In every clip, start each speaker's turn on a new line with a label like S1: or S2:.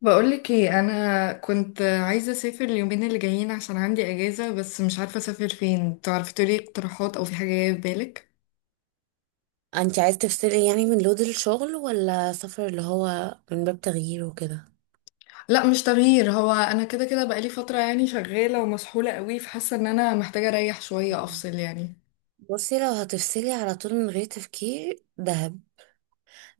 S1: بقولك ايه، انا كنت عايزه اسافر اليومين اللي جايين عشان عندي اجازه، بس مش عارفه اسافر فين. تعرفي تقولي اقتراحات او في حاجه جايه في بالك؟
S2: انت عايز تفصلي يعني من لود الشغل ولا سفر اللي هو من باب تغيير وكده؟
S1: لا مش تغيير، هو انا كده كده بقالي فتره يعني شغاله ومسحوله قوي، فحاسه ان انا محتاجه اريح شويه
S2: مم.
S1: افصل يعني.
S2: بصي، لو هتفصلي على طول من غير تفكير دهب.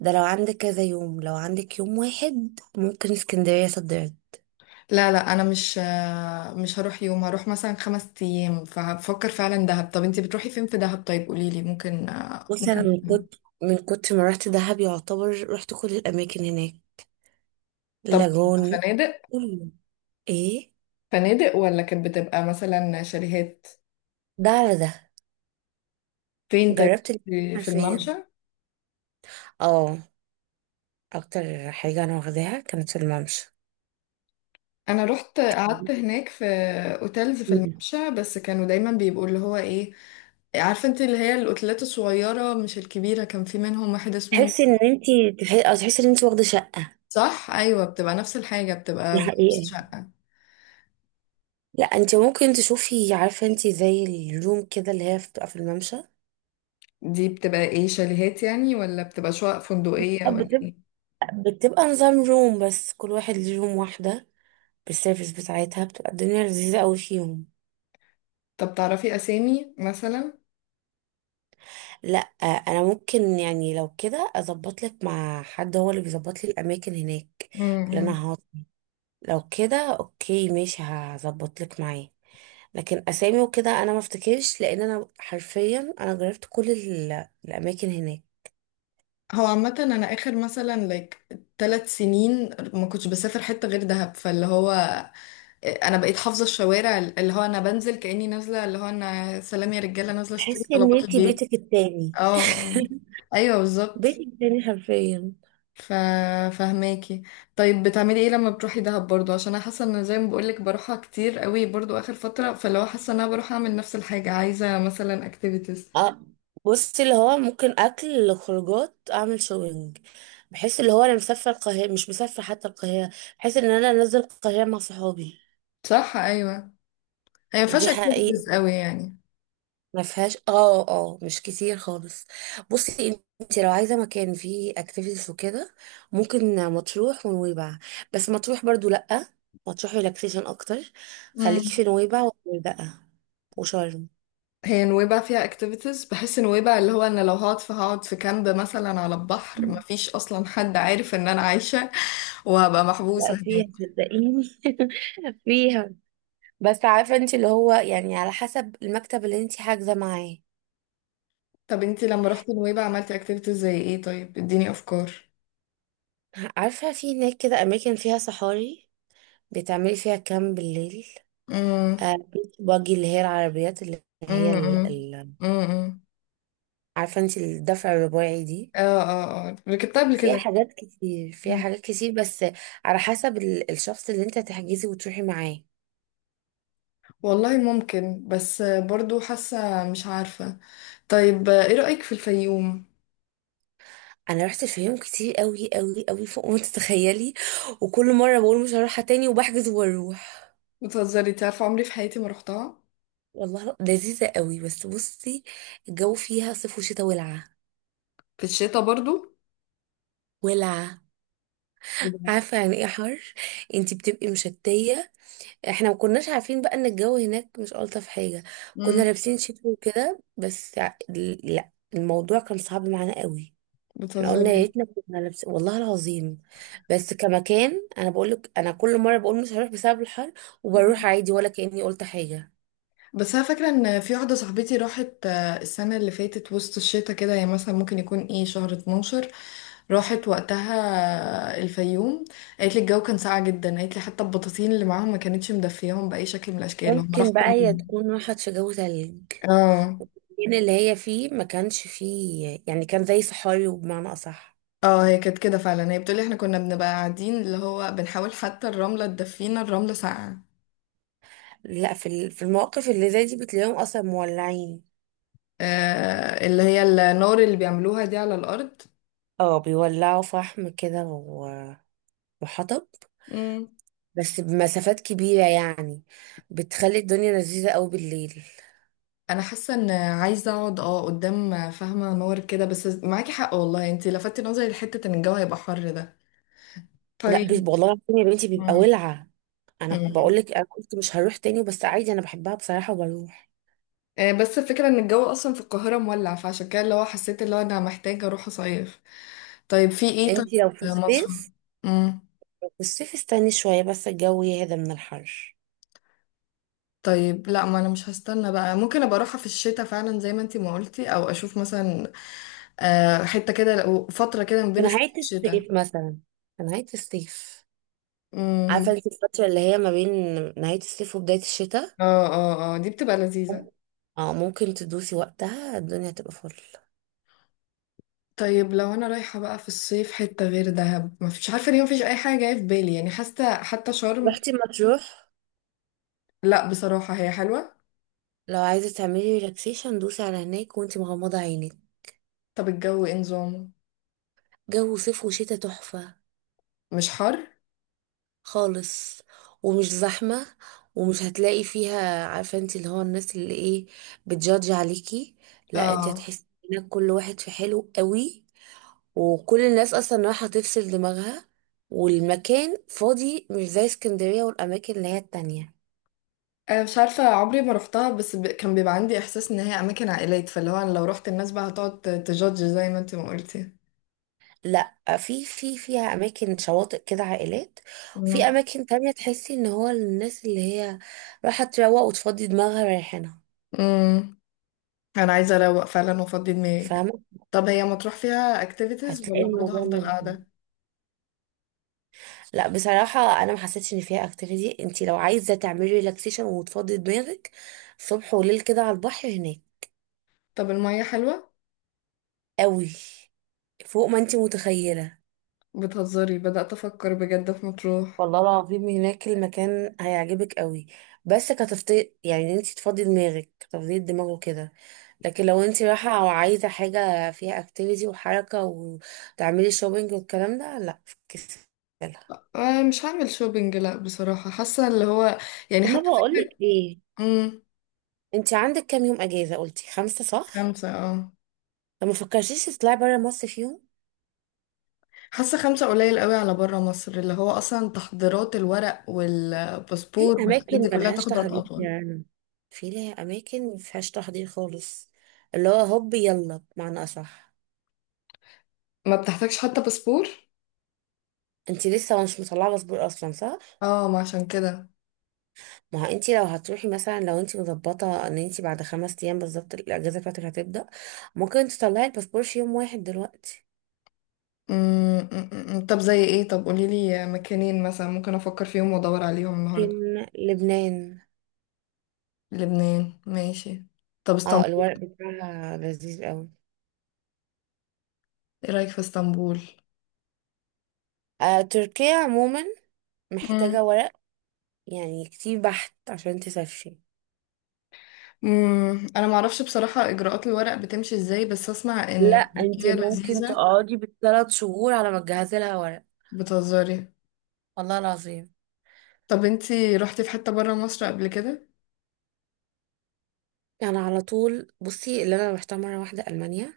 S2: ده لو عندك كذا يوم، لو عندك يوم واحد ممكن اسكندرية، صدرت.
S1: لا لا، انا مش هروح يوم، هروح مثلا 5 ايام. فبفكر فعلا دهب. طب انتي بتروحي فين في دهب؟ طيب قوليلي ممكن
S2: بصي، انا
S1: ممكن
S2: من كنت ما رحت دهب يعتبر رحت كل الاماكن هناك.
S1: طب،
S2: لاجون،
S1: فنادق؟
S2: كله، ايه،
S1: فنادق ولا كانت بتبقى مثلا شاليهات؟
S2: ده على ده،
S1: فين طيب؟
S2: جربت الاتنين
S1: في
S2: حرفيا.
S1: الممشى.
S2: اه، اكتر حاجة انا واخداها كانت في الممشى.
S1: انا رحت قعدت هناك في اوتيلز في الممشى، بس كانوا دايما بيبقوا اللي هو ايه، عارفه انت، اللي هي الاوتيلات الصغيره مش الكبيره. كان في منهم واحد اسمه،
S2: تحسي ان انت او تحسي ان انت واخده شقه.
S1: صح، ايوه، بتبقى نفس الحاجه،
S2: دي
S1: بتبقى فايبس
S2: حقيقه.
S1: شقه.
S2: لا انت ممكن تشوفي، عارفه انت زي الروم كده اللي هي بتبقى في الممشى، اه.
S1: دي بتبقى ايه، شاليهات يعني ولا بتبقى شقق فندقيه ولا
S2: بتبقى
S1: ايه؟
S2: بتبقى نظام روم، بس كل واحد ليه روم واحده بالسيرفيس بتاعتها، بتبقى الدنيا لذيذه قوي فيهم.
S1: طب تعرفي اسامي مثلا؟
S2: لا. آه، انا ممكن يعني لو كده اظبط لك مع حد هو اللي بيظبط لي الاماكن هناك اللي
S1: امم.
S2: انا هقعد. لو كده اوكي ماشي هظبط لك معاه. لكن اسامي وكده انا ما افتكرش، لان انا حرفيا انا جربت كل الاماكن هناك.
S1: هو عامه انا اخر مثلا لايك 3 سنين ما كنتش بسافر حته غير دهب، فاللي هو انا بقيت حافظه الشوارع، اللي هو انا بنزل كاني نازله، اللي هو انا سلام يا رجاله، نازله اشتري
S2: تحسي ان
S1: طلبات
S2: انتي
S1: البيت.
S2: بيتك التاني.
S1: اه. آه. ايوه
S2: بيتك
S1: بالظبط.
S2: التاني حرفيا.
S1: ف فهماكي. طيب بتعملي ايه لما بتروحي دهب برضو؟ عشان انا حاسه ان زي ما بقولك بروحها كتير قوي برضو اخر فتره، فاللي هو حاسه ان انا بروح اعمل نفس الحاجه. عايزه مثلا اكتيفيتيز.
S2: اه، بصي اللي هو ممكن اكل، خروجات، اعمل شوبينج. بحس اللي هو انا مسافره القاهره مش مسافره حتى، القاهره. بحس ان انا نازله القاهره مع صحابي.
S1: صح، ايوه. هي ما
S2: دي
S1: فيهاش
S2: حقيقه.
S1: اكتيفيتيز قوي يعني.
S2: ما فيهاش، اه اه، مش كتير خالص. بصي انت لو عايزه مكان فيه اكتيفيتيز وكده، ممكن مطروح ونويبع. بس مطروح برضو لا، مطروح ريلاكسيشن اكتر. خليكي
S1: مم.
S2: في نويبع والغردقه وشرم.
S1: هي نويبع فيها اكتيفيتيز؟ بحس نويبع اللي هو انا لو هقعد فهقعد في كامب مثلا على البحر
S2: مم.
S1: مفيش اصلا حد عارف ان انا عايشة. وهبقى محبوسة
S2: لا
S1: هناك.
S2: فيها صدقيني، فيها. بس عارفه انت اللي هو يعني، على حسب المكتب اللي انت حاجزه معاه.
S1: طب انتي لما رحتي نويبع عملتي اكتيفيتيز زي ايه؟ طيب اديني افكار.
S2: عارفه في هناك كده اماكن فيها صحاري، بتعملي فيها كامب بالليل.
S1: امم.
S2: آه، بيتش باجي، اللي هي العربيات اللي هي،
S1: امم. امم.
S2: عارفة انت، الدفع الرباعي دي.
S1: اه، اه، اه، ركبتها قبل
S2: فيها
S1: كده.
S2: حاجات كتير، فيها
S1: مم.
S2: حاجات كتير، بس على حسب الشخص اللي انت تحجزي وتروحي معاه.
S1: والله ممكن، بس برضو حاسة مش عارفة. طيب ايه رأيك في الفيوم؟
S2: انا رحت الفيوم كتير قوي قوي قوي، فوق ما تتخيلي. وكل مره بقول مش هروحها تاني وبحجز واروح.
S1: بتهزري؟ انتي عارفة عمري في حياتي ما رحتها.
S2: والله لذيذه قوي، بس بصي، الجو فيها صيف وشتاء ولعه.
S1: في الشتاء برضو؟
S2: ولعه.
S1: بجد؟
S2: عارفه يعني ايه حر؟ انت بتبقي مشتيه. احنا ما كناش عارفين بقى ان الجو هناك مش الطف حاجه. كنا
S1: مم.
S2: لابسين شتوي وكده، بس لا الموضوع كان صعب معانا قوي. احنا قلنا يا
S1: بتهزري؟
S2: ريتنا كنا لابسين، والله العظيم. بس كمكان، انا بقول لك انا كل مره بقول مش هروح بسبب الحر، وبروح عادي ولا كاني قلت حاجه.
S1: بس انا فاكره ان في واحده صاحبتي راحت السنه اللي فاتت، وسط الشتاء كده. هي مثلا ممكن يكون ايه، شهر 12. راحت وقتها الفيوم. قالت لي الجو كان ساقع جدا. قالت لي حتى البطاطين اللي معاهم ما كانتش مدفياهم باي شكل من الاشكال. هم راحوا
S2: ممكن بقى هي تكون راحت في جو تلج.
S1: اه.
S2: المكان اللي هي فيه ما كانش فيه يعني، كان زي صحاري، وبمعنى اصح.
S1: اه، هي كانت كده فعلا. هي بتقولي احنا كنا بنبقى قاعدين اللي هو بنحاول حتى الرمله تدفينا، الرمله ساقعه.
S2: لا، في في المواقف اللي زي دي بتلاقيهم اصلا مولعين.
S1: اللي هي النار اللي بيعملوها دي على الارض.
S2: اه، بيولعوا فحم كده، وحطب،
S1: مم.
S2: بس بمسافات كبيرة يعني. بتخلي الدنيا لذيذة قوي بالليل.
S1: انا حاسه ان عايزه اقعد قدام فاهمه نور كده. بس معاكي حق والله، انتي لفتي نظري لحته ان الجو هيبقى حر ده.
S2: لا
S1: طيب.
S2: والله العظيم يا بنتي بيبقى
S1: مم.
S2: ولعة. انا
S1: مم.
S2: بقول لك انا قلت مش هروح تاني، بس عادي انا بحبها بصراحة وبروح.
S1: بس الفكره ان الجو اصلا في القاهره مولع، فعشان كده اللي هو حسيت اللي هو انا محتاجه اروح اصيف. طيب في ايه طيب؟
S2: انتي لو في
S1: مصر.
S2: الصيف
S1: امم.
S2: في الصيف استني شوية بس الجو يهدى من الحر.
S1: طيب لا، ما انا مش هستنى بقى. ممكن ابقى اروحها في الشتاء فعلا زي ما انتي ما قلتي، او اشوف مثلا، حته كده فتره كده ما
S2: في
S1: بين الصيف
S2: نهاية
S1: والشتاء.
S2: الصيف مثلا، في نهاية الصيف. عارفة
S1: امم.
S2: انتي الفترة اللي هي ما بين نهاية الصيف وبداية الشتاء؟
S1: اه، اه، اه، دي بتبقى لذيذه.
S2: اه ممكن تدوسي وقتها، الدنيا تبقى فل.
S1: طيب لو انا رايحه بقى في الصيف حته غير دهب، مفيش عارفه ليه مفيش اي حاجه جايه في بالي يعني. حاسه حتى شرم.
S2: رحتي مطروح؟
S1: لا بصراحه هي حلوه.
S2: لو عايزة تعملي ريلاكسيشن دوسي على هناك وانتي مغمضة عينك.
S1: طب الجو ايه نظامه؟
S2: جو صيف وشتا تحفة.
S1: مش حر؟
S2: خالص، ومش زحمة، ومش هتلاقي فيها، عارفة انتي اللي هو الناس اللي ايه، بتجادج عليكي. لا انتي
S1: اه.
S2: هتحسي انك، كل واحد في حلو قوي، وكل الناس اصلا رايحة تفصل دماغها. والمكان فاضي، مش زي اسكندرية والاماكن اللي هي التانية.
S1: انا مش عارفه عمري ما روحتها، بس كان بيبقى عندي احساس ان هي اماكن عائلات، فاللي هو أنا لو روحت الناس بقى هتقعد تجادج زي ما انت ما قلتي.
S2: لا في فيها اماكن شواطئ كده عائلات.
S1: مم.
S2: وفي اماكن تانية تحسي ان هو الناس اللي هي رايحة تروق وتفضي دماغها رايحينها.
S1: مم. انا عايزه اروق فعلا وافضي دماغي.
S2: فاهمة.
S1: طب هي مطروح فيها اكتيفيتيز
S2: هتلاقي
S1: ولا برضه
S2: الموضوع
S1: هفضل
S2: لذيذ.
S1: قاعده؟
S2: لا بصراحة انا ما حسيتش ان فيها اكتيفيتي، انت لو عايزة تعملي ريلاكسيشن وتفضي دماغك، صبح وليل كده على البحر هناك.
S1: طب الميه حلوه؟
S2: قوي، فوق ما انت متخيلة.
S1: بتهزري؟ بدات افكر بجد في مطروح.
S2: والله العظيم هناك المكان هيعجبك قوي، بس كتفضيل يعني انت تفضي دماغك، تفضي الدماغ وكده. لكن لو انت رايحة او عايزة حاجة فيها اكتيفيتي وحركة وتعملي شوبينج والكلام ده، لا فكسلها.
S1: مش هعمل شوبينج لا بصراحة، حاسة اللي هو يعني
S2: طب ما
S1: حتى
S2: بقولك
S1: فكرة.
S2: ايه،
S1: امم.
S2: انت عندك كام يوم اجازة؟ قلتي 5 صح؟
S1: خمسة اه.
S2: طب ما فكرتيش تطلعي برا مصر فيهم؟
S1: حاسة خمسة قليل قوي على برا مصر، اللي هو أصلا تحضيرات الورق
S2: في
S1: والباسبور والحاجات
S2: اماكن
S1: دي كلها
S2: ملهاش
S1: تاخد وقت
S2: تحضير
S1: أطول.
S2: يعني. في ليها اماكن مفيهاش تحضير خالص. اللي هو هوب يلا بمعنى اصح.
S1: ما بتحتاجش حتى باسبور؟
S2: انت لسه مش مطلعه باسبور اصلا صح؟
S1: اه، ما عشان كده.
S2: ما هو انت لو هتروحي مثلا، لو انت مظبطه ان انت بعد 5 ايام بالظبط الاجازه بتاعتك هتبدا، ممكن تطلعي الباسبور في يوم واحد دلوقتي.
S1: أمم، أمم، أمم. طب زي ايه طب، قوليلي مكانين مثلا ممكن أفكر فيهم وأدور عليهم النهاردة.
S2: لكن لبنان.
S1: لبنان ماشي. طب
S2: اه
S1: اسطنبول؟
S2: الورق بتاعها لذيذ قوي.
S1: ايه رأيك في اسطنبول؟
S2: آه تركيا عموما، محتاجه ورق يعني كتير بحت عشان تسافري.
S1: امم، انا ما اعرفش بصراحة اجراءات الورق بتمشي ازاي، بس اسمع
S2: لا
S1: ان
S2: انت
S1: تركيا
S2: ممكن
S1: لذيذة.
S2: تقعدي بال 3 شهور على ما تجهزي لها ورق.
S1: بتهزري؟
S2: والله العظيم.
S1: طب انتي رحتي في حتة برا مصر قبل كده؟
S2: انا على طول، بصي، اللي انا رحتها مره واحده المانيا.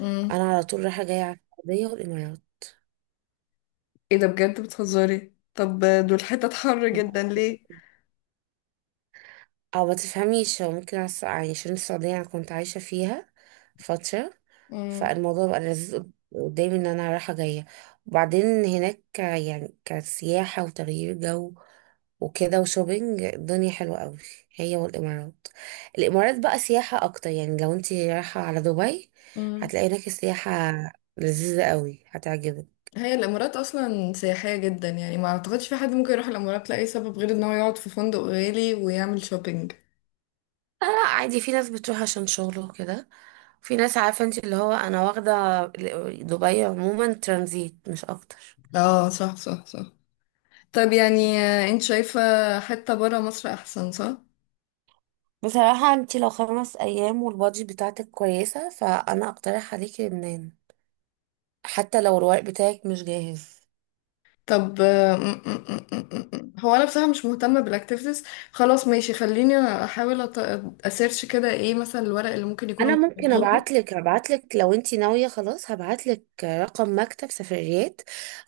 S1: امم.
S2: انا على طول رايحه جايه على السعوديه والامارات.
S1: ايه ده بجد؟ بتهزري؟ طب دول حتت حر جدا ليه؟
S2: او ما تفهميش، هو ممكن يعني عشان السعودية انا كنت عايشة فيها فترة.
S1: امم.
S2: فالموضوع بقى لذيذ قدامي ان انا رايحة جاية، وبعدين هناك يعني كسياحة وتغيير جو وكده وشوبينج، الدنيا حلوة قوي، هي والامارات. الامارات بقى سياحة اكتر، يعني لو انت رايحة على دبي
S1: امم.
S2: هتلاقي هناك السياحة لذيذة قوي، هتعجبك.
S1: هي الامارات اصلا سياحية جدا، يعني ما اعتقدش في حد ممكن يروح الامارات لاي سبب غير ان هو يقعد في فندق غالي ويعمل شوبينج.
S2: لا لا، عادي في ناس بتروح عشان شغله وكده. في ناس، عارفة انت اللي هو، انا واخدة دبي عموما ترانزيت مش اكتر.
S1: اه، صح، صح، صح. طب يعني انت شايفة حتة برا مصر احسن صح؟
S2: بصراحة انت لو 5 ايام والبادجت بتاعتك كويسة، فانا اقترح عليكي لبنان، حتى لو الورق بتاعك مش جاهز.
S1: طب آه، م- م- م- م- م. هو انا بصراحه مش مهتمه بالاكتيفيتيز. خلاص ماشي، خليني احاول اسيرش كده ايه مثلا الورق اللي ممكن يكونوا
S2: انا ممكن
S1: محتاجينه.
S2: ابعتلك لو انت ناوية خلاص، هبعتلك رقم مكتب سفريات،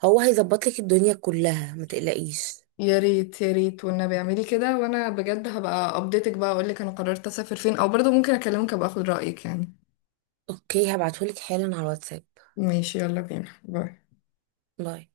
S2: هو هيظبطلك الدنيا كلها ما تقلقيش.
S1: يا ريت يا ريت والنبي اعملي كده، وانا بجد هبقى ابديتك بقى اقول لك انا قررت اسافر فين، او برضه ممكن اكلمك ابقى اخد رايك يعني.
S2: اوكي هبعتهولك حالا على الواتساب.
S1: ماشي، يلا بينا، باي.
S2: باي.